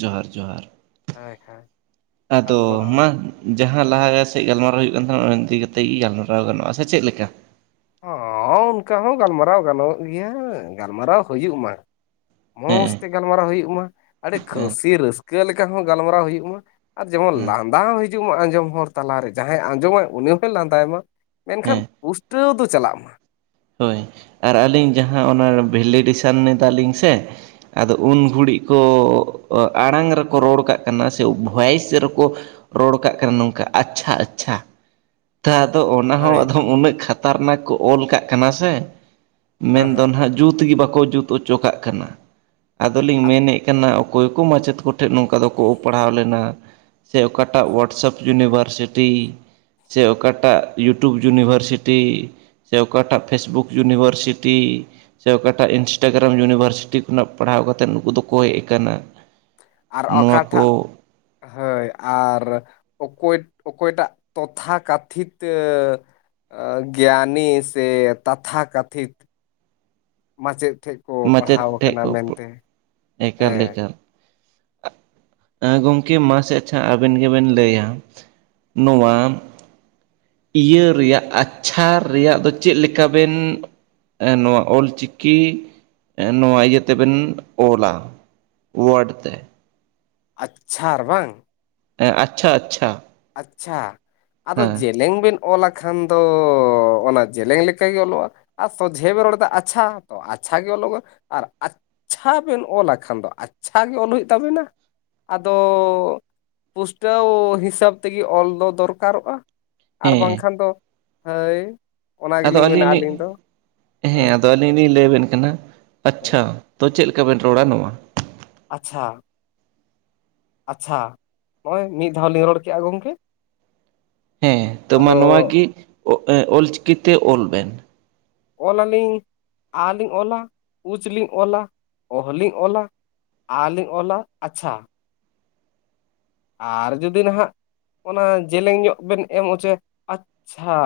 ᱡᱚᱦᱟᱨ ᱡᱚᱦᱟᱨ ᱦᱳᱭ ᱦᱳᱭ ᱟᱫᱚ ᱢᱟ ᱡᱟᱦᱟᱸ ᱞᱟᱦᱟ ᱥᱮᱜ ᱜᱟᱞᱢᱟᱨᱟᱣ ᱦᱩᱭᱩᱜ ᱠᱟᱱ ᱛᱟᱸᱦᱮᱱᱟ ᱚᱱᱟ ᱤᱫᱤ ᱠᱟᱛᱮᱫ ᱜᱮ ᱜᱟᱞᱢᱟᱨᱟᱣ ᱜᱟᱱᱚᱜᱼᱟ ᱥᱮ ᱪᱮᱫ ᱞᱮᱠᱟ ᱦᱚᱸ ᱚᱱᱠᱟ ᱦᱚᱸ ᱜᱟᱞᱢᱟᱨᱟᱣ ᱜᱟᱱᱚᱜ ᱜᱮᱭᱟ ᱜᱟᱞᱢᱟᱨᱟᱣ ᱦᱩᱭᱩᱜ ᱢᱟ ᱢᱚᱡᱽ ᱦᱮᱸ ᱛᱮ ᱜᱟᱞᱢᱟᱨᱟᱣ ᱦᱩᱭᱩᱜ ᱢᱟ ᱟᱹᱰᱤ ᱦᱮᱸ ᱠᱷᱥᱤ ᱨᱟᱹᱥᱠᱟᱹ ᱞᱮᱠᱟ ᱦᱚᱸ ᱜᱟᱞᱢᱟᱨᱟᱣ ᱦᱩᱭᱩᱜ ᱢᱟ ᱟᱨ ᱡᱮᱢᱚᱱ ᱦᱮᱸ ᱞᱟᱸᱫᱟ ᱦᱚᱸ ᱦᱤᱡᱩᱜ ᱢᱟ ᱟᱸᱡᱚᱢ ᱦᱚᱲ ᱛᱟᱞᱟᱨᱮ ᱡᱟᱦᱟᱸᱭ ᱟᱸᱡᱚᱢᱟᱭ ᱩᱱᱤ ᱦᱚᱭ ᱞᱟᱸᱫᱟᱭ ᱢᱟ ᱢᱮᱱᱠᱷᱟᱱ ᱦᱮᱸ ᱯᱩᱥᱴᱟᱹᱣ ᱫᱚ ᱪᱟᱞᱟᱜ ᱢᱟ ᱦᱳᱭ ᱟᱨ ᱦᱮᱸ ᱟᱹᱞᱤᱧ ᱡᱟᱦᱟᱸ ᱚᱱᱟ ᱵᱷᱮᱞᱤᱰᱮᱥᱚᱱ ᱮᱫᱟᱞᱤᱧ ᱥᱮ ᱟᱫᱚ ᱩᱱ ᱜᱷᱩᱲᱤᱡ ᱠᱚ ᱟᱲᱟᱝ ᱨᱮᱠᱚ ᱨᱚᱲ ᱠᱟᱜ ᱠᱟᱱᱟ ᱥᱮ ᱵᱷᱚᱭᱮᱥ ᱨᱮᱠᱚ ᱨᱚᱲ ᱠᱟᱜ ᱠᱟᱱᱟ ᱱᱚᱝᱠᱟ ᱟᱪᱪᱷᱟ ᱟᱪᱪᱷᱟ ᱛᱚ ᱟᱫᱚ ᱚᱱᱟ ᱦᱚᱸ ᱦᱳᱭ ᱟᱫᱚᱢ ᱩᱱᱟᱹᱜ ᱠᱷᱟᱛᱟᱨᱱᱟᱠ ᱠᱚ ᱚᱞ ᱠᱟᱜ ᱠᱟᱱᱟ ᱥᱮ ᱦᱮᱸ ᱢᱮᱱᱫᱚ ᱦᱮᱸ ᱱᱟᱜ ᱡᱩᱛ ᱜᱮ ᱵᱟᱠᱚ ᱡᱩᱛ ᱚᱪᱚ ᱠᱟᱜ ᱠᱟᱱᱟ ᱟᱫᱚᱞᱤᱧ ᱟᱨ ᱢᱮᱱᱮᱜ ᱠᱟᱱᱟ ᱚᱠᱚᱭ ᱠᱚ ᱢᱟᱪᱮᱫ ᱠᱚᱴᱷᱮᱜ ᱱᱚᱝᱠᱟ ᱫᱚᱠᱚ ᱯᱟᱲᱦᱟᱣ ᱞᱮᱱᱟ ᱥᱮ ᱚᱠᱟᱴᱟᱜ ᱣᱟᱴᱥᱮᱯ ᱤᱭᱩᱱᱤᱵᱷᱟᱨᱥᱤᱴᱤ ᱥᱮ ᱚᱠᱟᱴᱟᱜ ᱤᱭᱩᱴᱩᱵᱽ ᱤᱭᱩᱱᱤᱵᱷᱟᱨᱥᱤᱴᱤ ᱥᱮ ᱚᱠᱟᱴᱟᱜ ᱯᱷᱮᱥᱵᱩᱠ ᱤᱭᱩᱱᱤᱵᱷᱟᱨᱥᱤᱴᱤ ᱥᱮ ᱚᱠᱟᱴᱟᱜ ᱤᱱᱥᱴᱟᱜᱨᱟᱢ ᱤᱭᱩᱱᱤᱵᱷᱟᱨᱥᱤᱴᱤ ᱠᱷᱚᱱᱟᱜ ᱯᱟᱲᱦᱟᱣ ᱠᱟᱛᱮᱫ ᱱᱩᱠᱩ ᱫᱚᱠᱚ ᱦᱮᱡ ᱟᱠᱟᱱᱟ ᱟᱨ ᱱᱚᱣᱟ ᱠᱚ ᱚᱠᱟᱴᱷᱟᱜ ᱦᱳᱭ ᱟᱨ ᱚᱠᱚᱭ ᱚᱠᱚᱭᱴᱟᱜ ᱛᱚᱛᱷᱟ ᱠᱟᱛᱷᱤᱛ ᱜᱮᱭᱟᱱᱤ ᱥᱮ ᱛᱟᱛᱷᱟ ᱠᱟᱛᱷᱤᱛ ᱢᱟᱪᱮᱫ ᱴᱷᱮᱡ ᱠᱚ ᱢᱟᱪᱮᱫ ᱯᱟᱲᱦᱟᱣ ᱴᱷᱮᱡ ᱟᱠᱟᱱᱟ ᱠᱚ ᱢᱮᱱᱛᱮ ᱮᱠᱟᱞ ᱦᱮᱸ ᱮᱠᱟᱞ ᱮ ᱜᱚᱢᱠᱮ ᱢᱟᱥᱮ ᱟᱪᱪᱷᱟ ᱟᱵᱮᱱ ᱜᱮᱵᱮᱱ ᱞᱟᱹᱭᱟ ᱱᱚᱣᱟ ᱤᱭᱟᱹ ᱨᱮᱭᱟᱜ ᱟᱪᱪᱷᱟ ᱨᱮᱭᱟᱜ ᱫᱚ ᱪᱮᱫ ᱞᱮᱠᱟ ᱵᱮᱱ ᱱᱚᱣᱟ ᱚᱞ ᱪᱤᱠᱤ ᱱᱚᱣᱟ ᱤᱭᱟᱹ ᱛᱮᱵᱮᱱ ᱚᱞᱟ ᱚᱶᱟᱰ ᱛᱮ ᱟᱪᱪᱷᱟᱨ ᱵᱟᱝ ᱮᱸ ᱟᱪᱪᱷᱟ ᱟᱪᱪᱷᱟ ᱟᱪᱪᱷᱟ ᱟᱫᱚ ᱡᱮ ᱦᱮᱸ ᱡᱮᱞᱮᱝ ᱵᱮᱱ ᱚᱞᱟᱠᱷᱟᱱ ᱫᱚ ᱚᱱᱟ ᱡᱮᱞᱮᱧ ᱞᱮᱠᱟᱜᱮ ᱚᱞᱚᱜᱼᱟ ᱟᱨ ᱥᱚᱡᱷᱮ ᱵᱮ ᱨᱚᱲ ᱫᱟ ᱟᱪᱪᱷᱟ ᱛᱚ ᱟᱪᱪᱷᱟ ᱜᱮ ᱚᱞᱚᱜᱚᱜ ᱟᱨ ᱪᱷᱟ ᱵᱮᱱ ᱚᱞᱟᱜ ᱠᱷᱟᱱ ᱫᱚ ᱟᱪᱪᱷᱟ ᱜᱮ ᱚᱞ ᱦᱩᱭᱩᱜ ᱛᱟᱵᱮᱱᱟ ᱟᱫᱚ ᱯᱩᱥᱴᱟᱹᱣ ᱦᱤᱥᱟᱹᱵ ᱛᱮᱜᱮ ᱚᱞ ᱫᱚ ᱫᱚᱨᱠᱟᱨᱚᱜᱼᱟ ᱟᱨ ᱦᱮᱸ ᱵᱟᱝᱠᱷᱟᱱ ᱫᱚ ᱦᱟᱹᱭ ᱟᱫᱚ ᱟᱹᱞᱤᱧ ᱞᱤᱜ ᱦᱮᱸ ᱦᱳᱭ ᱟᱫᱚ ᱟᱹᱞᱤᱧ ᱞᱤᱧ ᱞᱟᱹᱭ ᱟᱵᱮᱱ ᱠᱟᱱᱟ ᱦᱮᱸ ᱟᱪᱪᱷᱟ ᱛᱚ ᱪᱮᱫ ᱞᱮᱠᱟᱵᱮᱱ ᱨᱚᱲᱟ ᱱᱚᱣᱟ ᱟᱪᱪᱷᱟ ᱟᱪᱪᱷᱟ ᱱᱚᱜᱼᱚᱭ ᱢᱤᱫ ᱫᱷᱟᱣ ᱞᱤᱧ ᱨᱚᱲ ᱠᱮᱜᱼᱟ ᱜᱚᱝᱠᱮ ᱦᱮᱸ ᱛᱚ ᱢᱟ ᱱᱚᱶᱟ ᱜᱤ ᱮᱸ ᱚ ᱚᱞᱪᱤᱠᱤᱛᱮ ᱚᱞ ᱵᱮᱱ ᱚᱞ ᱟᱞᱤᱧ ᱟ ᱞᱤᱧ ᱚᱞᱟ ᱩᱪ ᱞᱤᱧ ᱚᱞᱟ ᱚᱦ ᱞᱤᱧ ᱚᱞᱟ ᱟᱨᱞᱤᱧ ᱚᱞᱟ ᱟᱪᱪᱷᱟ ᱟᱨ ᱡᱩᱫᱤ ᱱᱟᱦᱟᱜ ᱚᱱᱟ ᱡᱮᱞᱮᱧ ᱧᱚᱜ ᱵᱮᱱ ᱮᱢ ᱦᱚᱪᱚᱭᱟ ᱟᱪᱪᱷᱟ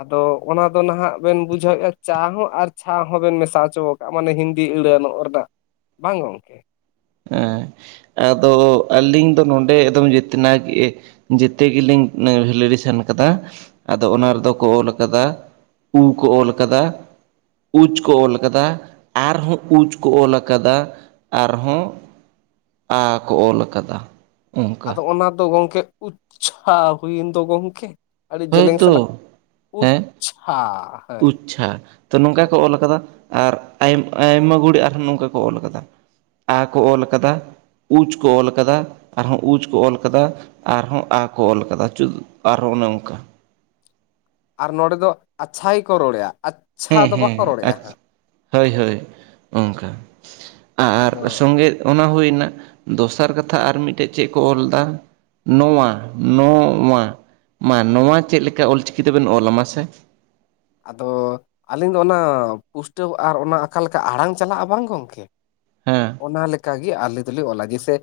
ᱟᱫᱚ ᱚᱱᱟ ᱫᱚ ᱱᱟᱦᱟᱜ ᱵᱮᱱ ᱵᱩᱡᱷᱟᱹᱣᱮᱫᱼᱟ ᱪᱟ ᱦᱚᱸ ᱟᱨ ᱪᱷᱟ ᱦᱚᱸ ᱵᱮᱱ ᱢᱮᱥᱟ ᱦᱚᱪᱚ ᱠᱚ ᱢᱟᱱᱮ ᱦᱤᱱᱫᱤ ᱟᱹᱲᱟᱹ ᱱᱚᱜᱼ ᱨᱮᱱᱟᱜ ᱵᱟᱝ ᱜᱚᱝᱠᱮ ᱦᱮᱸ ᱟᱫᱚ ᱟᱹᱞᱤᱧ ᱫᱚ ᱱᱚᱰᱮ ᱮᱠᱫᱚᱢ ᱡᱮᱛᱱᱟ ᱜᱮ ᱡᱮᱛᱮ ᱜᱮᱞᱤᱧ ᱵᱷᱮᱞᱤᱰᱮᱥᱮᱱ ᱠᱟᱫᱟ ᱟᱫᱚ ᱦᱳᱭ, ᱚᱱᱟ ᱨᱮᱫᱚ ᱠᱚ ᱚᱞ ᱠᱟᱫᱟ ᱩ ᱠᱚ ᱚᱞ ᱠᱟᱫᱟ ᱩᱪ ᱠᱚ ᱚᱞ ᱟᱠᱟᱫᱟ ᱟᱨᱦᱚᱸ ᱩᱪ ᱠᱚ ᱚᱞ ᱟᱠᱟᱫᱟ ᱟᱨᱦᱚᱸ ᱟ ᱠᱚ ᱚᱞ ᱟᱠᱟᱫᱟ ᱚᱱᱠᱟ ᱟᱫᱚ ᱚᱱᱟ ᱫᱚ ᱜᱚᱝᱠᱮ ᱩᱪᱼᱪᱷᱟ ᱦᱩᱭᱮᱱ ᱫᱚ ᱜᱚᱝᱠᱮ ᱟᱹᱰᱤ ᱡᱮᱞᱮᱝ ᱦᱳᱭᱛᱚ ᱥᱟᱞᱟᱜ ᱟᱪᱼᱪᱷᱟ ᱩᱪᱼᱪᱷᱟ ᱛᱚ ᱱᱚᱝᱠᱟ ᱠᱚ ᱚᱞ ᱠᱟᱫᱟ ᱟᱨ ᱟᱭᱼᱟᱭᱢᱟ ᱜᱩᱲᱤ ᱟᱨᱦᱚᱸ ᱱᱚᱝᱠᱟ ᱠᱚ ᱚᱞ ᱠᱟᱫᱟ ᱟ ᱠᱚ ᱚᱞ ᱠᱟᱫᱟ ᱩᱪ ᱠᱚ ᱚᱞ ᱠᱟᱫᱟ ᱟᱨᱦᱚᱸ ᱩᱪ ᱠᱚ ᱚᱞ ᱠᱟᱫᱟ ᱟᱨᱦᱚ ᱟ ᱠᱚ ᱚᱞ ᱠᱟᱫᱟ ᱪᱩᱜ ᱟᱨᱦᱚᱸ ᱚᱱᱮ ᱚᱱᱠᱟ ᱟᱨ ᱱᱚᱸᱰᱮ ᱫᱚ ᱟᱪᱪᱷᱟᱭ ᱜᱮᱠᱚ ᱨᱚᱲᱮᱼᱟ ᱟᱪ ᱦᱮᱸ ᱦᱮᱸ ᱟᱪ ᱦᱳᱭ ᱦᱳᱭ ᱚᱝᱠᱟ ᱟᱨ ᱟᱫᱚ ᱥᱚᱝᱜᱮ ᱚᱱᱟ ᱦᱩᱭᱱᱟ ᱫᱚᱥᱟᱨ ᱠᱟᱛᱷᱟ ᱟᱨ ᱢᱤᱫᱴᱮᱜ ᱪᱮᱫ ᱠᱚ ᱚᱞ ᱫᱟ ᱱᱚᱶᱟ ᱱᱚᱼᱶᱟ ᱢᱟ ᱱᱚᱶᱟ ᱪᱮᱫ ᱞᱮᱠᱟ ᱚᱞᱪᱤᱠᱤ ᱛᱮᱵᱤᱱ ᱚᱞᱟ ᱢᱟᱥᱮ ᱟᱫᱚ ᱟᱞᱤᱧ ᱫᱚ ᱚᱱᱟ ᱯᱩᱥᱴᱟᱹᱣ ᱟᱨ ᱚᱱᱟ ᱟᱠᱟᱞᱮᱠᱟ ᱟᱲᱟᱝ ᱪᱟᱞᱟᱜᱼᱟ ᱵᱟᱝ ᱜᱚᱝᱠᱮ ᱦᱮᱸ ᱚᱱᱟ ᱞᱮ ᱠᱟᱜᱮ ᱟᱞᱮ ᱫᱚᱞᱮ ᱚᱞᱟ ᱡᱮᱥᱮ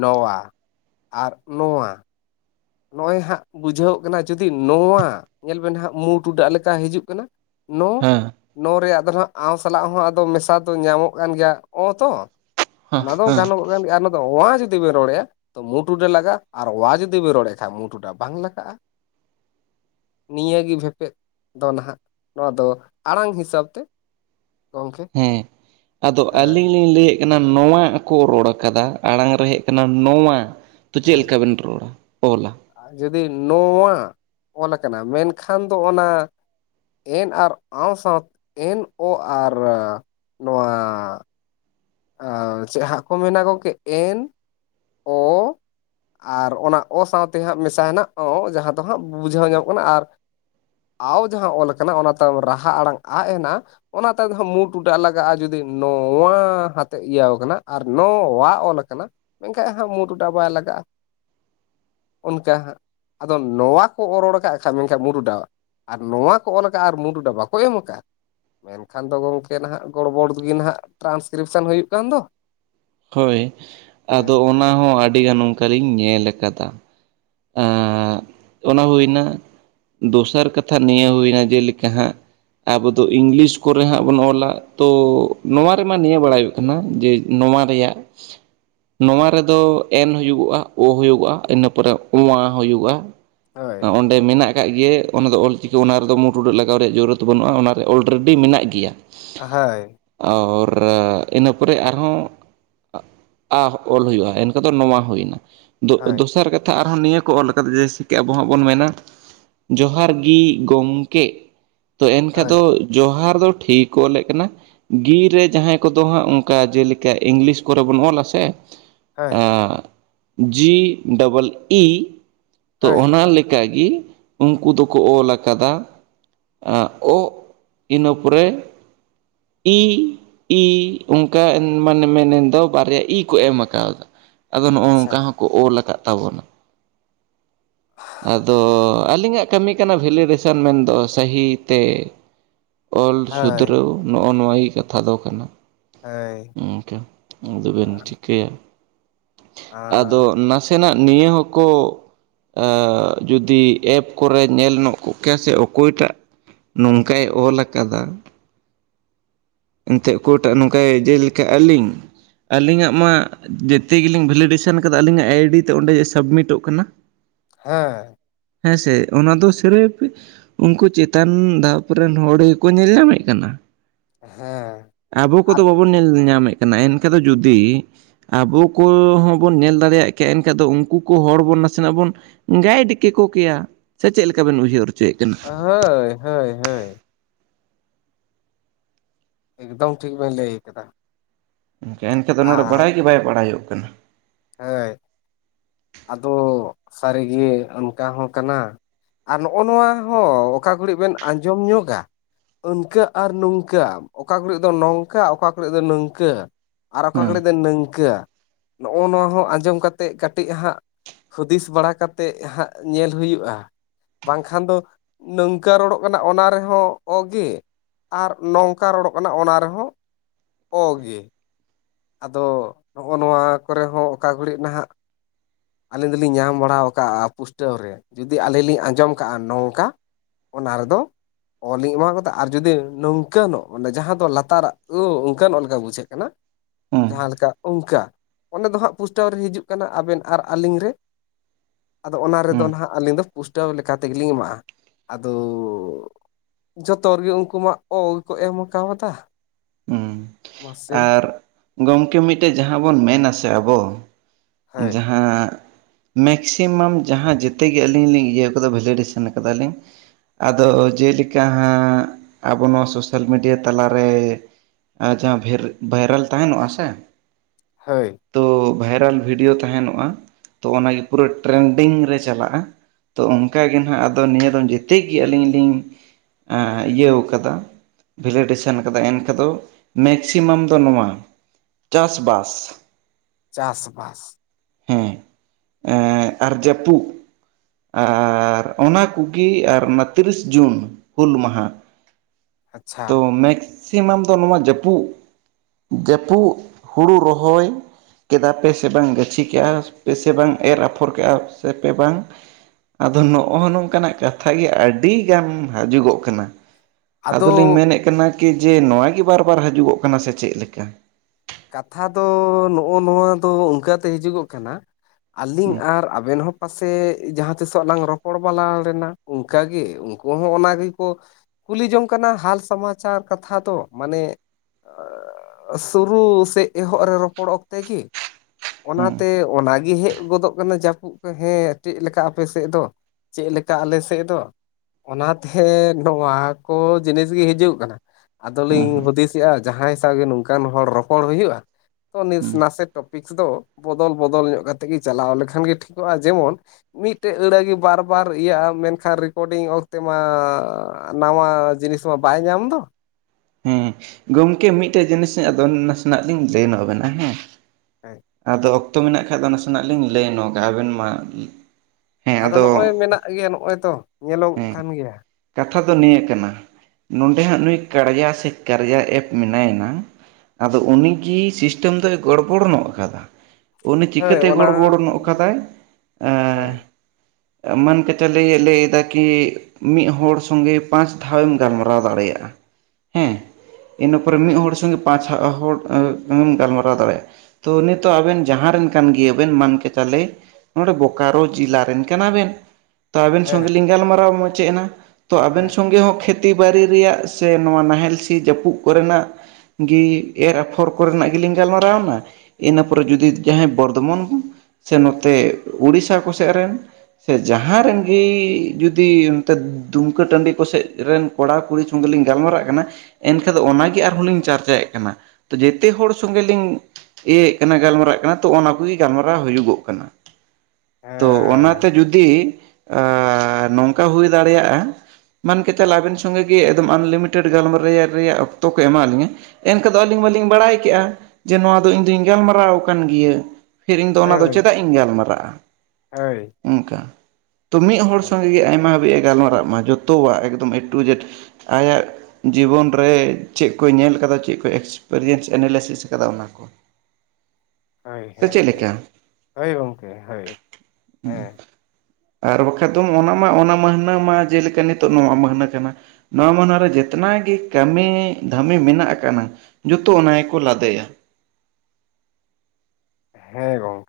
ᱱᱚᱣᱟ ᱟᱨ ᱱᱚᱶᱟ ᱱᱚᱜᱼᱚᱭ ᱦᱟᱸᱜ ᱵᱩᱡᱷᱟᱹᱣᱟᱹᱜ ᱠᱟᱱᱟ ᱡᱩᱫᱤ ᱱᱚᱶᱟ ᱧᱮᱞ ᱵᱤᱱ ᱦᱟᱸᱜ ᱢᱩ ᱴᱩᱰᱟᱜ ᱞᱮᱠᱟ ᱦᱤᱡᱩᱜ ᱠᱟᱱᱟ ᱱᱚᱸ ᱦᱮᱸ ᱱᱚ ᱨᱮᱭᱟᱜ ᱫᱚ ᱦᱟᱸᱜ ᱣ ᱥᱟᱞᱟᱜ ᱦᱚᱸ ᱟᱫᱚ ᱢᱮᱥᱟ ᱫᱚ ᱧᱟᱢᱚᱜ ᱠᱟᱱ ᱜᱮᱭᱟ ᱚᱸ ᱛᱚ ᱦᱮᱸ ᱚᱱᱟ ᱫᱚ ᱦᱮᱸ ᱜᱟᱱᱚᱜ ᱟᱼᱚᱱᱟ ᱚᱶᱟ ᱡᱩᱫᱤ ᱵᱮ ᱨᱚᱲᱮᱼᱟ ᱛᱚ ᱢᱩ ᱴᱩᱰᱟᱹᱜ ᱞᱟᱜᱟᱼᱟ ᱟᱨ ᱚᱣᱟ ᱡᱩᱫᱤ ᱵᱤᱱ ᱨᱚᱲᱼᱟ ᱠᱷᱟᱜ ᱢᱩ ᱴᱩᱰᱟᱜ ᱵᱟᱝ ᱞᱟᱜᱟᱜᱼᱟ ᱱᱤᱭᱟᱹ ᱜᱮ ᱵᱷᱮᱯᱮᱫ ᱫᱚ ᱱᱟᱦᱟᱜ ᱱᱚᱣᱟ ᱫᱚ ᱟᱲᱟᱝ ᱦᱤᱥᱟᱹᱵ ᱛᱮ ᱜᱚᱝᱠᱮ ᱦᱮᱸ ᱟᱫᱚ ᱦᱮᱸ ᱟᱹᱞᱤᱧ ᱞᱤᱧ ᱞᱟᱹᱭᱮᱫ ᱮᱱᱟ ᱱᱚᱶᱟᱜ ᱠᱚ ᱨᱚᱲ ᱠᱟᱫᱟ ᱟᱲᱟᱝ ᱨᱮ ᱦᱮᱜ ᱠᱟᱱᱟ ᱱᱚᱶᱟ ᱛᱚ ᱪᱮᱫ ᱦᱮᱸ ᱞᱮᱠᱟᱵᱤᱱ ᱨᱚᱲᱟ ᱚᱞᱟ ᱡᱩᱫᱤ ᱱᱚᱶᱟ ᱚᱞᱟᱠᱟᱱᱟ ᱢᱮᱱᱠᱷᱟᱱ ᱫᱚ ᱚᱱᱟ ᱮᱱ ᱟᱨ ᱟᱸᱣ ᱥᱟᱶ ᱮᱱ ᱚ ᱟᱨ ᱱᱚᱶᱟ ᱟ ᱪᱮᱜ ᱦᱟᱸᱜ ᱠᱚ ᱢᱮᱱᱟ ᱜᱚᱝᱠᱮ ᱮᱱ ᱚ ᱟᱨ ᱚᱱᱟ ᱚ ᱥᱟᱶᱛᱮ ᱦᱟᱸᱜ ᱢᱮᱥᱟᱭᱱᱟ ᱟᱶ ᱡᱟᱦᱟᱸ ᱫᱚ ᱦᱟᱸᱜ ᱵᱩᱡᱷᱟᱹᱣ ᱧᱟᱢᱚᱜ ᱠᱟᱱᱟ ᱟᱨ ᱣ ᱡᱟᱦᱟᱸ ᱚᱞ ᱠᱟᱱᱟ ᱚᱱᱟ ᱛᱟᱭᱚᱢ ᱨᱟᱦᱟ ᱟᱲᱟᱝ ᱟᱜ ᱮᱱᱟ ᱚᱱᱟ ᱛᱟᱭᱚᱢ ᱫᱚ ᱦᱟᱸᱜ ᱢᱩ ᱴᱩᱰᱟᱹᱜ ᱞᱟᱜᱟᱜᱼᱟ ᱡᱩᱫᱤ ᱱᱚᱼᱶᱟ ᱦᱟ ᱛᱚ ᱤᱭᱟᱹᱣ ᱠᱟᱱᱟ ᱟᱨ ᱱᱚᱼᱣᱟ ᱚᱞ ᱠᱟᱱᱟ ᱢᱮᱱᱠᱷᱟᱜ ᱦᱟᱸᱜ ᱢᱩ ᱴᱩᱰᱟᱹᱜ ᱵᱟᱭ ᱞᱟᱜᱟᱜᱼᱟ ᱚᱱᱠᱟ ᱦᱟᱸᱜ ᱟᱫᱚ ᱱᱚᱣᱟ ᱠᱚ ᱚᱼᱨᱚᱲᱟ ᱠᱟᱜ ᱠᱷᱟᱜ ᱢᱮᱱᱠᱷᱟᱜ ᱢᱩ ᱴᱩᱰᱟᱹᱜ ᱟᱨ ᱱᱚᱶᱟ ᱠᱚ ᱚᱞ ᱠᱟᱜᱼᱟ ᱟᱨ ᱢᱩ ᱴᱩᱰᱟᱹᱜ ᱵᱟᱠᱚ ᱮᱢ ᱠᱟᱜᱼᱟ ᱢᱮᱱᱠᱷᱟᱱ ᱫᱚ ᱜᱚᱝᱠᱮ ᱱᱟᱦᱟᱸᱜ ᱜᱚᱲᱵᱚᱲ ᱫᱩᱵᱤ ᱱᱟᱸᱜ ᱴᱨᱸᱟᱱᱥᱠᱨᱤᱯᱥᱚᱱ ᱦᱩᱭᱩᱜ ᱠᱟᱱ ᱫᱚ ᱦᱳᱭ ᱦᱮᱸ ᱟᱫᱚ ᱚᱱᱟ ᱦᱚᱸ ᱟᱰᱤᱜᱟᱱ ᱚᱝᱠᱟᱞᱤᱧ ᱧᱮᱞ ᱠᱟᱫᱟ ᱮᱸ ᱚᱱᱟ ᱦᱩᱭᱱᱟ ᱫᱚᱥᱟᱨ ᱠᱟᱛᱷᱟ ᱱᱤᱭᱟᱹ ᱦᱩᱭᱱᱟ ᱡᱮᱞᱮᱠᱟ ᱦᱟᱸᱜ ᱟᱵᱚ ᱫᱚ ᱤᱝᱞᱤᱥ ᱠᱚᱨᱮ ᱦᱟᱸᱜ ᱵᱚᱱ ᱚᱞᱟ ᱛᱚ ᱱᱚᱶᱟ ᱨᱮᱢᱟ ᱱᱤᱭᱟᱹ ᱵᱟᱲᱟᱭ ᱠᱟᱱᱟ ᱡᱮ ᱱᱚᱶᱟ ᱨᱮᱭᱟᱜ ᱱᱚᱣᱟ ᱨᱮᱫᱚ ᱮᱱ ᱦᱩᱭᱩᱜᱚᱜᱼᱟ ᱳ ᱦᱩᱭᱩᱜᱚᱜᱼᱟ ᱤᱱᱟᱹ ᱯᱚᱨᱮ [unintelligible] ᱦᱩᱭᱩᱜᱼᱟ ᱦᱳᱭ ᱚᱸᱰᱮ ᱢᱮᱱᱟᱜ ᱟᱠᱟᱜ ᱜᱮ ᱚᱱᱟ ᱫᱚ ᱚᱞ ᱪᱤᱠᱤ ᱚᱱᱟ ᱨᱮᱫᱚ ᱢᱩ ᱴᱩᱰᱟᱹᱜ ᱞᱟᱜᱟᱣ ᱨᱮᱭᱟᱜ ᱡᱩᱨᱩᱛ ᱵᱟᱹᱱᱩᱜᱼᱟ ᱚᱱᱟᱨᱮ ᱚᱞᱨᱮᱰᱤ ᱢᱮᱱᱟᱜ ᱜᱮᱭᱟ ᱦᱳᱭ ᱚᱨ ᱤᱱᱟᱹ ᱯᱚᱨᱮ ᱟᱨᱦᱚᱸ ᱟᱦ ᱚᱞ ᱦᱩᱭᱩᱜᱼᱟ ᱮᱱᱠᱷᱟᱱ ᱫᱚ ᱱᱚᱣᱟ ᱦᱩᱭᱱᱟ ᱦᱳᱭ ᱫᱚᱜᱼᱫᱚᱥᱟᱨ ᱠᱟ ᱟᱨᱦᱚᱸ ᱱᱤᱭᱟᱹ ᱠᱚ ᱚᱞ ᱠᱟᱫᱟ ᱡᱮᱭᱥᱤᱠᱤ ᱟᱵᱚ ᱦᱟᱸᱜ ᱵᱚᱱ ᱢᱮᱱᱟ ᱡᱚᱦᱟᱨ ᱜᱤ ᱜᱚᱝᱼᱠᱮᱜ ᱛᱚ ᱮᱱᱠᱷᱟᱜ ᱫᱚ ᱦᱳᱭ ᱡᱚᱦᱟᱨ ᱫᱚ ᱴᱷᱤᱠ ᱠᱚ ᱚᱞᱮᱜ ᱠᱟᱱᱟ ᱜᱤ ᱨᱮ ᱡᱟᱦᱟᱸᱭ ᱠᱚᱫᱚ ᱦᱟᱸᱜ ᱚᱝᱠᱟ ᱡᱮ ᱞᱮᱠᱟ ᱤᱝᱞᱤᱥ ᱠᱚᱨᱮ ᱵᱚᱱ ᱚᱞᱟ ᱥᱮ ᱦᱳᱭ ᱡᱤ ᱰᱚᱵᱚᱞ ᱤ ᱛᱚ ᱦᱳᱭ ᱚᱱᱟ ᱞᱮᱠᱟᱜᱮ ᱩᱝᱠᱩ ᱫᱚᱠᱚ ᱚᱞ ᱠᱟᱫᱟ ᱚᱜ ᱤᱱᱟᱹ ᱯᱚᱨᱮ ᱤ [unintelligible] ᱤ ᱚᱝᱠᱟ ᱢᱟᱱᱮ ᱢᱮᱱᱮᱱ ᱫᱚ ᱵᱟᱨᱭᱟ ᱤ ᱠᱚ ᱮᱢ ᱠᱟᱣᱫᱟ ᱟᱫᱚ ᱱᱚᱜᱼᱚ ᱟᱪᱪᱷᱟ ᱱᱚᱝᱠᱟ ᱦᱚᱸᱠᱚ ᱚᱞ ᱟᱠᱟᱫ ᱛᱟᱵᱚᱱᱟ ᱟᱫᱚ ᱟᱹᱞᱤᱧᱟᱜ ᱠᱟᱹᱢᱤ ᱠᱟᱱᱟ ᱵᱷᱮᱞᱤᱰᱮᱥᱚᱱ ᱢᱮᱱᱫᱚ ᱥᱟᱹᱦᱤᱛᱮ ᱚᱞ ᱦᱳᱭ ᱥᱩᱫᱷᱨᱟᱹᱣ ᱱᱚᱜᱼᱚ ᱱᱚᱣᱟᱜᱮ ᱠᱟᱛᱷᱟ ᱫᱚ ᱠᱟᱱᱟ ᱦᱳᱭ ᱤᱱᱠᱟ. ᱟᱫᱚ ᱵᱤᱱ ᱪᱤᱠᱟᱹᱭᱟ ᱟᱫᱚ ᱱᱟᱥᱮ ᱥᱮᱱᱟᱜ ᱱᱤᱭᱟᱹ ᱦᱚᱸᱠᱚ ᱟ ᱡᱩᱫᱤ ᱮᱯ ᱠᱚᱨᱮ ᱧᱮᱞ ᱧᱚᱜ ᱠᱚᱜ ᱠᱮᱭᱟ ᱥᱮ ᱚᱠᱚᱭ ᱴᱟᱜ ᱱᱚᱝᱠᱟᱭ ᱚᱞ ᱟᱠᱟᱫᱟ ᱮᱱᱛᱮᱫ ᱠᱚᱴᱟᱜ ᱱᱚᱝᱠᱟᱭ ᱡᱮ ᱞᱮᱠᱟ ᱟᱹᱞᱤᱧ ᱟᱹᱞᱤᱧᱟᱜ ᱢᱟ ᱡᱮᱛᱮ ᱜᱮᱞᱤᱧ ᱵᱷᱮᱞᱤᱰᱮᱥᱚᱱ ᱟᱠᱟᱫᱟ ᱟᱹᱞᱤᱧᱟᱜ ᱟᱭᱰᱤ ᱛᱮ ᱚᱸᱰᱮ ᱥᱟᱵᱢᱤᱴᱚᱜ ᱠᱟᱱᱟ [inaudible] ᱦᱮᱸ ᱦᱮᱸ ᱥᱮ ᱚᱱᱟ ᱫᱚ ᱥᱤᱨᱤᱯ ᱩᱱᱠᱩ ᱪᱮᱛᱟᱱ ᱫᱷᱟᱯ ᱨᱮᱱ ᱦᱚᱲ ᱜᱮᱠᱚ ᱧᱮᱞ ᱧᱟᱢᱮᱜ ᱠᱟᱱᱟ ᱦᱮᱸ ᱟᱵᱚ ᱠᱚᱫᱚ ᱟᱨ ᱵᱟᱵᱚᱱ ᱧᱮᱞ ᱧᱟᱢᱮᱜ ᱠᱟᱱᱟ ᱮᱱᱠᱷᱟ ᱫᱚ ᱡᱩᱫᱤ ᱟᱵᱚ ᱠᱚ ᱦᱚᱸᱵᱚᱱ ᱧᱮᱞ ᱫᱟᱲᱮᱭᱟᱜ ᱜᱮᱭᱟ ᱮᱱᱠᱷᱟᱱ ᱫᱚ ᱩᱱᱠᱩ ᱠᱚ ᱦᱚᱲ ᱵᱚᱱ ᱱᱟᱥᱮᱱᱟᱜ ᱵᱚᱱ ᱜᱟᱭᱤᱰ ᱠᱮ ᱠᱚ ᱠᱮᱭᱟ ᱥᱮ ᱪᱮᱫ ᱞᱮᱠᱟ ᱵᱤᱱ ᱩᱭᱦᱟᱹᱨ ᱦᱚᱪᱚᱭᱮᱫ ᱠᱟᱱᱟ ᱦᱳᱭ ᱦᱳᱭ ᱦᱳᱭ ᱮᱠᱫᱚᱢ ᱴᱷᱤᱠ ᱵᱤᱱ ᱞᱟᱹᱭ ᱠᱟᱫᱟ ᱮᱱᱠᱷᱟᱱ ᱫᱚ ᱱᱚᱰᱮ ᱵᱟᱰᱟᱭ ᱜᱮ ᱵᱟᱭ ᱵᱟᱪᱟᱭᱚᱜ ᱠᱟᱱᱟ ᱦᱮᱭ ᱟᱫᱚ ᱥᱟᱹᱨᱤ ᱜᱮ ᱚᱱᱠᱟ ᱦᱚᱸ ᱠᱟᱱᱟ ᱟᱨ ᱱᱚᱜᱼᱚ ᱱᱚᱣᱟ ᱦᱚᱸ ᱚᱠᱟ ᱜᱷᱩᱲᱤᱜ ᱵᱮᱱ ᱟᱸᱡᱚᱢ ᱧᱚᱜᱟ ᱟ. ᱱᱠᱟᱹ ᱟᱨ ᱱᱚᱝᱠᱟᱹ ᱚᱠᱟ ᱠᱚᱨᱮ ᱫᱚ ᱱᱚᱝᱠᱟ ᱚᱠᱟ ᱠᱚᱨᱮ ᱫᱚ ᱱᱟ. ᱝᱠᱟᱹ ᱟᱨ ᱚᱠᱟ ᱜᱷᱟᱹᱲᱤᱡ ᱦᱩᱸ ᱫᱚ ᱱᱤᱝᱠᱟᱹ ᱱᱚᱜᱼᱚᱭ ᱱᱚᱣᱟ ᱦᱚᱸ ᱟᱸᱡᱚᱢ ᱠᱟᱛᱮ ᱠᱟᱹᱴᱤᱡ ᱦᱟᱸᱜ ᱦᱩᱫᱤᱥ ᱵᱟᱲᱟ ᱠᱟᱛᱮᱫ ᱦᱟᱸᱜ ᱧᱮᱞ ᱦᱩᱭᱩᱜᱼᱟ ᱵᱟᱝᱠᱷᱟᱱ ᱫᱚ ᱱᱚᱝᱠᱟᱹ ᱨᱚᱲᱚᱜ ᱠᱟᱱᱟ ᱚᱱᱟ ᱨᱮᱦᱚᱸ ᱚᱜᱮ ᱟᱨ ᱱᱚᱝᱠᱟ ᱨᱚᱲᱚᱜ ᱠᱟᱱᱟ ᱚᱱᱟ ᱨᱮᱦᱚᱸ ᱚ ᱜᱮ ᱟᱫᱚ ᱱᱚᱜᱼᱚ ᱱᱚᱣᱟ ᱠᱚᱨᱮ ᱦᱚᱸ ᱚᱠᱟ ᱜᱷᱟᱹᱲᱤᱡ ᱱᱟᱦᱟᱜ ᱟᱹᱞᱤᱧ ᱫᱚᱞᱤᱧ ᱧᱟᱢ ᱵᱟᱲᱟ ᱟᱠᱟᱜᱼᱟ ᱯᱩᱥᱴᱟᱹᱣ ᱨᱮ ᱡᱩᱫᱤ ᱟᱞᱤᱧ ᱞᱤᱧ ᱟᱸᱡᱚᱢ ᱠᱟᱜᱼᱟ ᱱᱚᱝᱠᱟ ᱚᱱᱟ ᱨᱮᱫᱚ ᱚᱞᱤᱧ ᱮᱢᱟ ᱠᱟᱫᱟ ᱟᱨ ᱡᱩᱫᱤ ᱱᱚᱝᱠᱟᱱᱚᱜ ᱢᱟᱱᱮ ᱡᱟᱦᱟᱸ ᱫᱚ ᱞᱟᱛᱟᱨ ᱳ ᱚᱝᱠᱟᱱᱚᱜ ᱞᱮᱠᱟ ᱵᱩᱡᱷᱟᱹᱜ ᱠᱟᱱᱟ ᱦᱩᱸ ᱡᱟᱦᱟᱸ ᱞᱮᱠᱟ ᱚᱱᱠᱟ ᱚᱱᱟ ᱫᱚ ᱦᱟᱸᱜ ᱯᱩᱥᱴᱟᱹᱣ ᱨᱮ ᱦᱤᱡᱩᱜ ᱠᱟᱱᱟ ᱟᱵᱤᱱ ᱟᱨ ᱟᱹᱞᱤᱧ ᱨᱮ ᱟᱫᱚ ᱚᱱᱟ ᱨᱮᱫᱚ ᱦᱩᱸ ᱱᱟᱦᱟᱜ ᱟᱹᱞᱤᱧ ᱫᱚ ᱯᱩᱥᱴᱟᱹᱣ ᱞᱮᱠᱟ ᱛᱮᱜᱮᱞᱤᱧ ᱮᱢᱟᱜᱼᱟ ᱟᱫᱚ ᱡᱚᱛᱚ ᱨᱮᱜᱮ ᱩᱱᱠᱩ ᱢᱟ ᱚ ᱜᱮᱠᱚ ᱮᱢ ᱠᱟᱣᱫᱟ ᱦᱩᱸ ᱢᱟᱥᱮ ᱟᱨ ᱜᱚᱢᱠᱮ ᱢᱤᱫᱴᱮᱱ ᱡᱟᱦᱟᱸ ᱵᱚᱱ ᱢᱮᱱᱟᱥᱮ ᱟᱵᱚ ᱦᱳᱭ ᱡᱟᱦᱟᱸ ᱢᱮᱠᱥᱤᱢᱟᱢ ᱡᱟᱦᱟᱸ ᱡᱮᱛᱮᱜᱮ ᱟᱹᱞᱤᱧ ᱞᱤᱧ ᱤᱭᱟᱹ ᱟᱠᱟᱫᱟ ᱵᱷᱮᱞᱤᱰᱮᱥᱮᱱ ᱟᱠᱟᱫᱟᱞᱤᱧ ᱟᱫᱚ ᱡᱮᱞᱮᱠᱟ ᱦᱟᱸᱜ ᱟᱵᱚ ᱱᱚᱣᱟ ᱥᱚᱥᱟᱞ ᱢᱤᱰᱤᱭᱟ ᱛᱟᱞᱟᱨᱮ ᱟᱨ ᱡᱟᱦᱟᱸ ᱵᱷᱮᱨ ᱵᱷᱟᱭᱨᱟᱞ ᱛᱟᱦᱮᱱᱚᱜᱼᱟ ᱥᱮ ᱦᱳᱭ ᱛᱚ ᱵᱷᱟᱭᱨᱟᱞ ᱵᱷᱤᱰᱤᱭᱳ ᱛᱟᱦᱮᱱᱚᱜᱼᱟ ᱛᱚ ᱚᱱᱟᱜᱮ ᱯᱩᱨᱟᱹ ᱴᱨᱮᱱᱰᱤᱝ ᱨᱮ ᱪᱟᱞᱟᱜᱼᱟ ᱛᱚ ᱚᱱᱠᱟᱜᱮ ᱦᱟᱸᱜ ᱟᱫᱚ ᱱᱤᱭᱟᱹ ᱫᱚ ᱡᱮᱛᱮ ᱜᱮ ᱟᱹᱞᱤᱧ ᱞᱤᱧ ᱤᱭᱟᱹᱣ ᱠᱟᱫᱟ ᱵᱷᱮᱞᱤᱰᱮᱥᱚᱱ ᱠᱟᱫᱟ ᱮᱱᱠᱷᱟᱱ ᱫᱚ ᱢᱮᱠ ᱢᱮᱠᱥᱤᱢᱟᱢ ᱫᱚ ᱱᱚᱣᱟ ᱪᱟᱥᱵᱟᱥ ᱪᱟᱥᱵᱟᱥ ᱦᱮᱸ ᱟᱨ ᱡᱟᱹᱯᱩᱫ ᱟᱨ ᱚᱱᱟ ᱠᱚᱜᱮ ᱟᱨ ᱚᱱᱟ ᱛᱤᱨᱤᱥ ᱡᱩᱱ ᱦᱩᱞ ᱢᱟᱦᱟ ᱟᱪᱪᱷᱟ ᱛᱚ ᱢᱮᱠᱥᱤᱢᱟᱢ ᱫᱚ ᱱᱚᱣᱟ ᱡᱟᱹᱯᱩᱜ ᱡᱟᱹᱯᱩᱜ ᱦᱩᱲᱩ ᱨᱚᱦᱚᱭ ᱠᱮᱫᱟ ᱯᱮ ᱥᱮ ᱵᱟᱝ ᱜᱟᱹᱪᱷᱤ ᱠᱮᱜᱼᱟ ᱯᱮ ᱥᱮ ᱵᱟᱝ ᱮᱨ ᱟᱯᱷᱚᱨ ᱠᱮᱜᱼᱟ ᱥᱮ ᱯᱮ ᱵᱟᱝ ᱟᱫᱚ ᱱᱚᱜᱼᱚᱭ ᱱᱚᱝᱠᱟᱱᱟᱜ ᱠᱟᱛᱷᱟ ᱜᱮ ᱟᱹᱰᱤ ᱜᱟᱱ ᱦᱤᱡᱩᱜᱚᱜ ᱠᱟᱱᱟ ᱾ ᱟᱫᱚ ᱞᱤᱧ ᱢᱮᱱᱮᱫ ᱠᱟᱱᱟ ᱠᱤ ᱡᱮ ᱱᱚᱣᱟ ᱜᱮ ᱵᱟᱨ ᱵᱟᱨ ᱦᱤᱡᱩᱜᱚᱜ ᱠᱟᱱᱟ ᱥᱮ ᱪᱮ ᱞᱮᱠᱟ ᱠᱟᱛᱷᱟ ᱫᱚ ᱱᱚᱜᱼᱚ ᱱᱚᱣᱟ ᱫᱚ ᱚᱱᱠᱟ ᱛᱮ ᱦᱤᱡᱩᱜᱚᱜ ᱠᱟᱱᱟ ᱟᱹᱞᱤᱧ ᱦᱩᱸ ᱟᱨ ᱟᱵᱮᱱ ᱦᱚᱸ ᱯᱟᱥᱮ ᱡᱟᱦᱟᱸ ᱛᱤᱥᱚᱜ ᱞᱟᱝ ᱨᱚᱯᱚᱲ ᱵᱟᱞᱟ ᱞᱮᱱᱟ ᱚᱱᱠᱟ ᱜᱮ ᱩᱱᱠᱩ ᱦᱚᱸ ᱚᱱᱟ ᱜᱮ ᱠᱚ ᱠᱩᱞᱤ ᱡᱚᱝ ᱠᱟᱱᱟ ᱦᱟᱞ ᱥᱚᱢᱟᱪᱟᱨ ᱠᱟᱛᱷᱟ ᱫᱚ ᱢᱟᱱᱮ ᱨᱩ ᱥᱮ ᱮᱦᱚᱵ ᱨᱮ ᱨᱚᱯᱚᱲ ᱚᱠᱛᱮ ᱜᱮ ᱚᱱᱟ ᱦᱩᱸ ᱛᱮ ᱚᱱᱟᱜᱮ ᱦᱮᱡ ᱜᱚᱫᱚᱜ ᱠᱟᱱᱟ ᱡᱟᱹᱯᱩᱜ ᱠᱚ ᱦᱮᱸ ᱪᱮᱫ ᱞᱮᱠᱟ ᱟᱯᱮ ᱥᱮᱫ ᱫᱚ ᱪᱮ ᱞᱮᱠᱟ ᱟᱞᱮ ᱥᱮᱫ ᱫᱚ ᱚᱱᱟ ᱛᱮ ᱱᱚᱣᱟ ᱠᱚ ᱡᱤᱱᱤᱥ ᱜᱮ ᱦᱤᱡᱩᱜ ᱠᱟᱱᱟ ᱟᱫᱚ ᱦᱩᱸ ᱞᱤᱧ ᱦᱩᱸ ᱦᱩᱫᱤᱥᱮᱜᱼᱟ ᱡᱟᱦᱟᱸᱭ ᱥᱟᱶ ᱜᱮ ᱱᱚᱝᱠᱟᱱ ᱦᱚᱲ ᱨᱚᱯᱚᱲ ᱦᱩᱭᱩᱜᱼᱟ ᱛᱚ ᱦᱩᱸ ᱱᱟᱥᱮ ᱴᱚᱯᱤᱠᱥ ᱫᱚ ᱵᱚᱫᱚᱞ ᱵᱚᱫᱚᱞ ᱧᱚᱜ ᱠᱟᱛᱮ ᱜᱮ ᱪᱟᱞᱟᱣ ᱞᱮᱠᱷᱟᱱ ᱜᱮ ᱴᱷᱤᱠᱚᱜᱼᱟ ᱡᱮᱢᱚᱱ ᱢᱤᱫᱴᱮᱡ ᱟᱹᱲᱟᱹ ᱜᱮ ᱵᱟᱨ ᱵᱟᱨ ᱤᱭᱟᱹᱜᱼᱟ ᱢᱮᱱᱠᱷᱟᱱ ᱨᱮᱠᱚᱨᱰᱤᱝ ᱚᱠᱛᱮ ᱢᱟ ᱱᱟᱣᱟ ᱡᱤᱱᱤᱥ ᱢᱟ ᱵᱟᱭ ᱧᱟᱢ ᱫᱚ ᱦᱮᱸ ᱜᱚᱝᱠᱮ ᱢᱤᱫᱴᱮᱡ ᱡᱤᱱᱤᱥ ᱟᱫᱚ ᱱᱟᱥᱮ ᱱᱟᱜ ᱞᱤᱧ ᱞᱟᱹᱭ ᱱᱚᱜ ᱟᱵᱮᱱᱟ ᱦᱮᱸ ᱦᱮᱸ ᱟᱫᱚ ᱚᱠᱛᱚ ᱢᱮᱱᱟᱜ ᱠᱷᱟᱡ ᱫᱚ ᱱᱟᱥᱮ ᱱᱟᱜ ᱞᱤᱧ ᱞᱟᱹᱭ ᱱᱚ ᱠᱟᱜᱼᱟ ᱟᱵᱮᱱ ᱢᱟ ᱟᱫᱚ ᱱᱚᱜᱼᱚᱭ ᱢᱮᱱᱟᱜ ᱜᱮᱭᱟ ᱱᱚᱜᱼᱚᱭ ᱛᱚ ᱧᱮᱞᱚᱜᱚᱜ ᱦᱮᱸ ᱠᱟᱱ ᱜᱮᱭᱟ ᱠᱟᱛᱷᱟ ᱫᱚ ᱱᱤᱭᱟᱹ ᱠᱟᱱᱟ ᱱᱚᱰᱮ ᱦᱟᱸᱜ ᱱᱩᱭ ᱠᱟᱲᱭᱟ ᱥᱮ ᱠᱟᱨᱭᱟ ᱮᱯ ᱢᱮᱱᱟᱭᱮᱱᱟ ᱟᱫᱚ ᱩᱱᱤᱜᱮ ᱥᱤᱥᱴᱮᱢ ᱫᱚᱭ ᱜᱚᱲᱵᱚᱲ ᱱᱚᱜ ᱠᱟᱫᱟ ᱩᱱᱤ ᱪᱤᱠᱟᱹ ᱦᱳᱭ ᱛᱮ ᱚᱱᱟ ᱜᱚᱲᱵᱚᱲ ᱱᱚᱜ ᱠᱟᱱᱟ ᱠᱟᱫᱟᱭ ᱮᱸ ᱦᱳᱭ ᱢᱟᱱᱠᱮ ᱪᱟᱞᱮ ᱞᱟᱹᱭ ᱮᱫᱟ ᱠᱤ ᱢᱤᱜ ᱦᱚᱲ ᱥᱚᱸᱜᱮ ᱯᱟᱸᱪ ᱠᱟ ᱫᱷᱟᱣᱮᱢ ᱜᱟᱞᱢᱟᱨᱟᱣ ᱫᱟᱲᱮᱭᱟᱜᱼᱟ ᱦᱮᱸ ᱤᱱᱟᱹ ᱯᱚᱨᱮ ᱢᱤᱫ ᱦᱳᱭ ᱦᱚᱲ ᱥᱚᱸᱜᱮ ᱯᱟᱸᱪ ᱦᱚᱲ ᱠᱚ ᱮᱢ ᱜᱟᱞᱢᱟᱨᱟᱣ ᱫᱟᱲᱮᱭᱟᱜᱼᱟ ᱛᱚ ᱱᱤᱛᱚᱜ ᱟᱵᱮᱱ ᱡᱟᱦᱟᱸ ᱨᱮᱱ ᱠᱟᱱ ᱜᱮᱭᱟ ᱵᱮᱱ ᱢᱟᱱ ᱠᱮ ᱪᱟᱞᱮ ᱱᱚᱰᱮ ᱵᱳᱠᱟᱨᱳ ᱡᱮᱞᱟ ᱨᱮᱱ ᱠᱟᱱᱟ ᱵᱮᱱ ᱛᱚ ᱟᱵᱮᱱ ᱥᱚᱸᱜᱮ ᱦᱮᱸ ᱞᱤᱝ ᱜᱟᱞᱢᱟᱨᱟᱣ ᱢᱩᱪᱟᱹᱫ ᱮᱱᱟ ᱛᱚ ᱟᱵᱮᱱ ᱦᱮᱸ ᱥᱚᱸᱜᱮ ᱦᱚᱸ ᱠᱷᱮᱛ ᱛᱮ ᱵᱟᱨᱤ ᱨᱮᱭᱟᱜ ᱥᱮ ᱱᱚᱣᱟ ᱱᱟᱦᱮᱞ ᱡᱟᱹᱯᱩᱜ ᱠᱚ ᱨᱮᱱᱟᱜ ᱜᱮ ᱮᱨ ᱟᱯᱷᱚᱨ ᱠᱚ ᱨᱮᱱᱟᱜ ᱜᱮ ᱞᱤᱧ ᱜᱟᱞᱢᱟᱨᱟᱣᱱᱟ ᱤᱱᱟᱹ ᱯᱚᱨᱮ ᱦᱮᱸ ᱡᱩᱫᱤ ᱡᱟᱦᱟᱸᱭ ᱵᱚᱨᱫᱷᱚᱢᱟᱱ ᱥᱮ ᱱᱚᱛᱮ ᱩᱲᱤᱥᱥᱟ ᱠᱚᱥᱮᱫ ᱨᱮᱱ ᱥᱮ ᱡᱟᱦᱟᱸ ᱨᱮᱱ ᱜᱮ ᱡᱩᱫᱤ ᱚᱱᱛᱮ ᱫᱩᱢᱠᱟᱹ ᱴᱟᱺᱰᱤ ᱠᱚᱥᱮᱡ ᱨᱮᱱ ᱠᱚᱲᱟᱼ ᱠᱩᱲᱤ ᱥᱚᱸᱜᱮ ᱞᱤᱧ ᱜᱟᱞᱢᱟᱨᱟᱜ ᱠᱟᱱᱟ ᱮᱱᱠᱷᱟ ᱫᱚ ᱚᱱᱟᱜᱮ ᱟᱨᱦᱚᱸ ᱞᱤᱧ ᱪᱟᱨᱪᱟᱭᱮᱫ ᱠᱟᱱᱟ ᱛᱚ ᱡᱮᱛᱮ ᱦᱚᱲ ᱥᱚᱸᱜᱮ ᱞᱤᱧ ᱤᱭᱟᱹᱮᱫ ᱠᱟᱱᱟ ᱜᱟᱞᱢᱟᱨᱟᱜ ᱠᱟᱱᱟ ᱛᱚ ᱚᱱᱟ ᱠᱚᱜᱮ ᱜᱟᱞᱢᱟᱨᱟᱣ ᱦᱩᱭᱩᱜᱚᱜ ᱠᱟᱱᱟ ᱛᱚ ᱚᱱᱟᱛᱮ ᱦᱮᱸ ᱡᱩᱫᱤ ᱮᱸ ᱱᱚᱝᱠᱟ ᱚᱱᱠᱟ ᱦᱩᱭ ᱫᱟᱲᱮᱭᱟᱜᱼᱟ᱾ ᱢᱟᱱ ᱠᱮ ᱪᱟᱞᱮ ᱟᱵᱮᱱ ᱥᱚᱸᱜᱮ ᱜᱮ ᱮᱠᱫᱚᱢ ᱟᱱᱞᱤᱢᱤᱴᱮᱰ ᱜᱟᱞᱢᱟ ᱨᱮᱭᱟᱜ ᱨᱮᱭᱟᱜ ᱚᱠᱛᱚ ᱠᱚ ᱮᱢᱟ ᱞᱤᱧᱟ ᱮᱱᱠᱷᱟᱱ ᱫᱚ ᱟᱹᱞᱤᱧ ᱢᱟ ᱞᱤᱧ ᱵᱟᱲᱟᱭ ᱠᱮᱜᱼᱟ ᱾ ᱡᱮ ᱱᱚᱣᱟ ᱫᱚ ᱤᱧ ᱫᱩᱧ ᱜᱟᱞᱢᱟᱨᱟᱣ ᱟᱠᱟᱱ ᱜᱮᱭᱟ ᱯᱷᱤᱨ ᱤᱧ ᱫᱚ ᱚᱱᱟ ᱫᱚ ᱦᱳᱭ ᱪᱮᱫᱟᱜ ᱤᱧ ᱜᱟᱞᱢᱟᱨᱟᱜᱼᱟ ᱦᱳᱭ ᱚᱱᱠᱟ ᱛᱚ ᱢᱤᱫ ᱦᱚᱲ ᱦᱳᱭ ᱥᱚᱸᱜᱮ ᱜᱮ ᱟᱭᱢᱟ ᱦᱟᱹᱵᱤᱡ ᱮ ᱜᱟᱞᱢᱟᱨᱟᱜ ᱢᱟ ᱡᱚᱛᱚ ᱛᱚ ᱟ ᱮᱠᱫᱚᱢ ᱮᱴᱩ ᱡᱮᱴ ᱟᱭᱟᱜ ᱡᱤᱵᱚᱱ ᱨᱮ ᱪᱮᱫ ᱠᱚ ᱧᱮᱞ ᱟᱠᱟᱫᱟ ᱪᱮᱫ ᱠᱚ ᱮᱠᱥᱯᱮᱨᱤᱭᱮᱱᱥ ᱮᱱᱟᱞᱟᱭᱤᱥᱤᱥ ᱟᱠᱟᱫᱟ ᱚᱱᱟ ᱠᱚ ᱦᱳᱭ ᱥᱮ ᱪᱮᱫ ᱦᱳᱭ ᱞᱮᱠᱟ ᱦᱳᱭ ᱜᱚᱝᱠᱮ ᱦᱳᱭ ᱦᱮᱸ ᱟᱨ ᱵᱟᱠᱷᱟᱡ ᱫᱚ ᱚᱱᱟ ᱢᱟ ᱚᱱᱟ ᱢᱟᱹᱦᱱᱟᱹ ᱢᱟ ᱡᱮᱞᱮᱠᱟ ᱱᱤᱛᱚᱜ ᱱᱚᱣᱟ ᱢᱟᱹᱦᱱᱟᱹ ᱠᱟᱱᱟ ᱱᱚᱣᱟ ᱢᱟᱱᱣᱟᱵᱨᱮ ᱡᱮᱛᱱᱟ ᱜᱮ ᱠᱟᱹᱢᱤ ᱫᱷᱟᱹᱢᱤ ᱢᱮᱱᱟᱜ ᱟᱠᱟᱱᱟ, ᱡᱚᱛᱚ ᱚᱱᱟ ᱜᱮᱠᱚ ᱞᱟᱫᱮᱭᱟ᱾ ᱦᱮᱸ ᱜᱚᱢ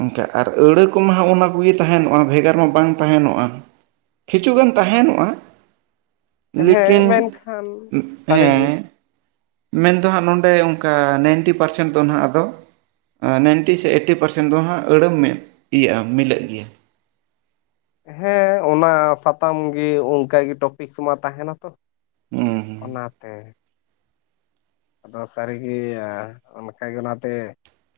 ᱚᱱᱠᱟ ᱟᱨ ᱟᱹᱲᱟᱹ ᱠᱚᱢᱟ ᱦᱟᱸᱜ ᱚᱱᱟ ᱠᱚᱜᱮ ᱛᱟᱦᱮᱱᱚᱜᱼᱟ᱾ ᱵᱷᱮᱜᱟᱨ ᱢᱟ ᱵᱟᱝ ᱛᱟᱦᱮᱱᱚᱜᱼᱟ᱾ ᱠᱤᱪᱷᱩ ᱜᱟᱱ ᱛᱟᱦᱮᱸᱱᱚᱜᱼᱟ᱾ ᱞᱮᱠᱤᱱ ᱦᱮᱸ ᱢᱮᱱᱠᱷᱟᱱ ᱥᱟᱹᱨᱤᱜᱮ ᱦᱮᱸ ᱢᱮᱱ ᱫᱚ ᱦᱟᱸᱜ ᱱᱚᱰᱮ ᱚᱱᱠᱟ ᱱᱟᱭᱤᱱᱴᱤ ᱯᱟᱨᱥᱮᱱ ᱫᱚ ᱱᱟᱜ ᱟᱫᱚ ᱱᱟᱭᱤᱱᱴᱤ ᱥᱮ ᱮᱭᱤᱴᱴᱤ ᱯᱟᱨᱥᱮᱱ ᱫᱚ ᱦᱟᱸᱜ ᱟᱹᱲᱟᱹ ᱤᱭᱟᱹᱜᱼᱟ ᱢᱤᱞᱟᱹᱜ ᱜᱮᱭᱟ᱾ ᱦᱮᱸ ᱚᱱᱟ ᱥᱟᱛᱟᱢ ᱜᱮ ᱚᱱᱠᱟᱜᱮ ᱴᱚᱯᱤᱥ ᱢᱟ ᱛᱟᱦᱮᱸᱱᱟ ᱛᱚ᱾ ᱦᱩᱸ ᱦᱩᱸ ᱚᱱᱟᱛᱮ᱾ ᱟᱫᱚ ᱥᱟᱹᱨᱤᱜᱮ ᱚᱱᱠᱟ ᱜᱮ ᱚᱱᱟᱛᱮ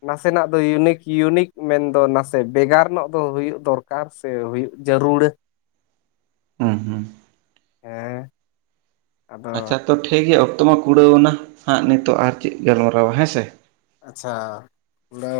ᱱᱟᱥᱮᱱᱟᱜ ᱫᱚ ᱤᱭᱩᱱᱤᱠ, ᱤᱭᱩᱱᱤᱠ ᱢᱮᱱᱫᱚ ᱱᱟᱥᱮ ᱵᱮᱜᱟᱨ ᱧᱚᱜ ᱫᱚ ᱦᱩᱭᱩᱜ ᱫᱚᱨᱠᱟᱨ᱾ ᱠᱟᱨ ᱥᱮ ᱦᱩᱭ ᱡᱟᱹᱨᱩᱲᱟᱹ᱾ ᱦᱮᱸ-ᱦᱩᱸ᱾ ᱦᱮᱸ ᱟᱫᱚ ᱟᱪᱪᱷᱟ ᱛᱚ ᱴᱷᱤᱠ ᱜᱮᱭᱟ᱾ ᱚᱠᱛᱚ ᱢᱟ ᱠᱩᱲᱟᱹᱣᱱᱟ ᱦᱟᱸᱜ, ᱱᱤᱛᱚᱜ ᱟᱨ ᱪᱮᱫ ᱜᱟᱞᱢᱟᱨᱟᱣᱟ ᱦᱮᱸ ᱥᱮ᱾ ᱟᱪᱪᱷᱟ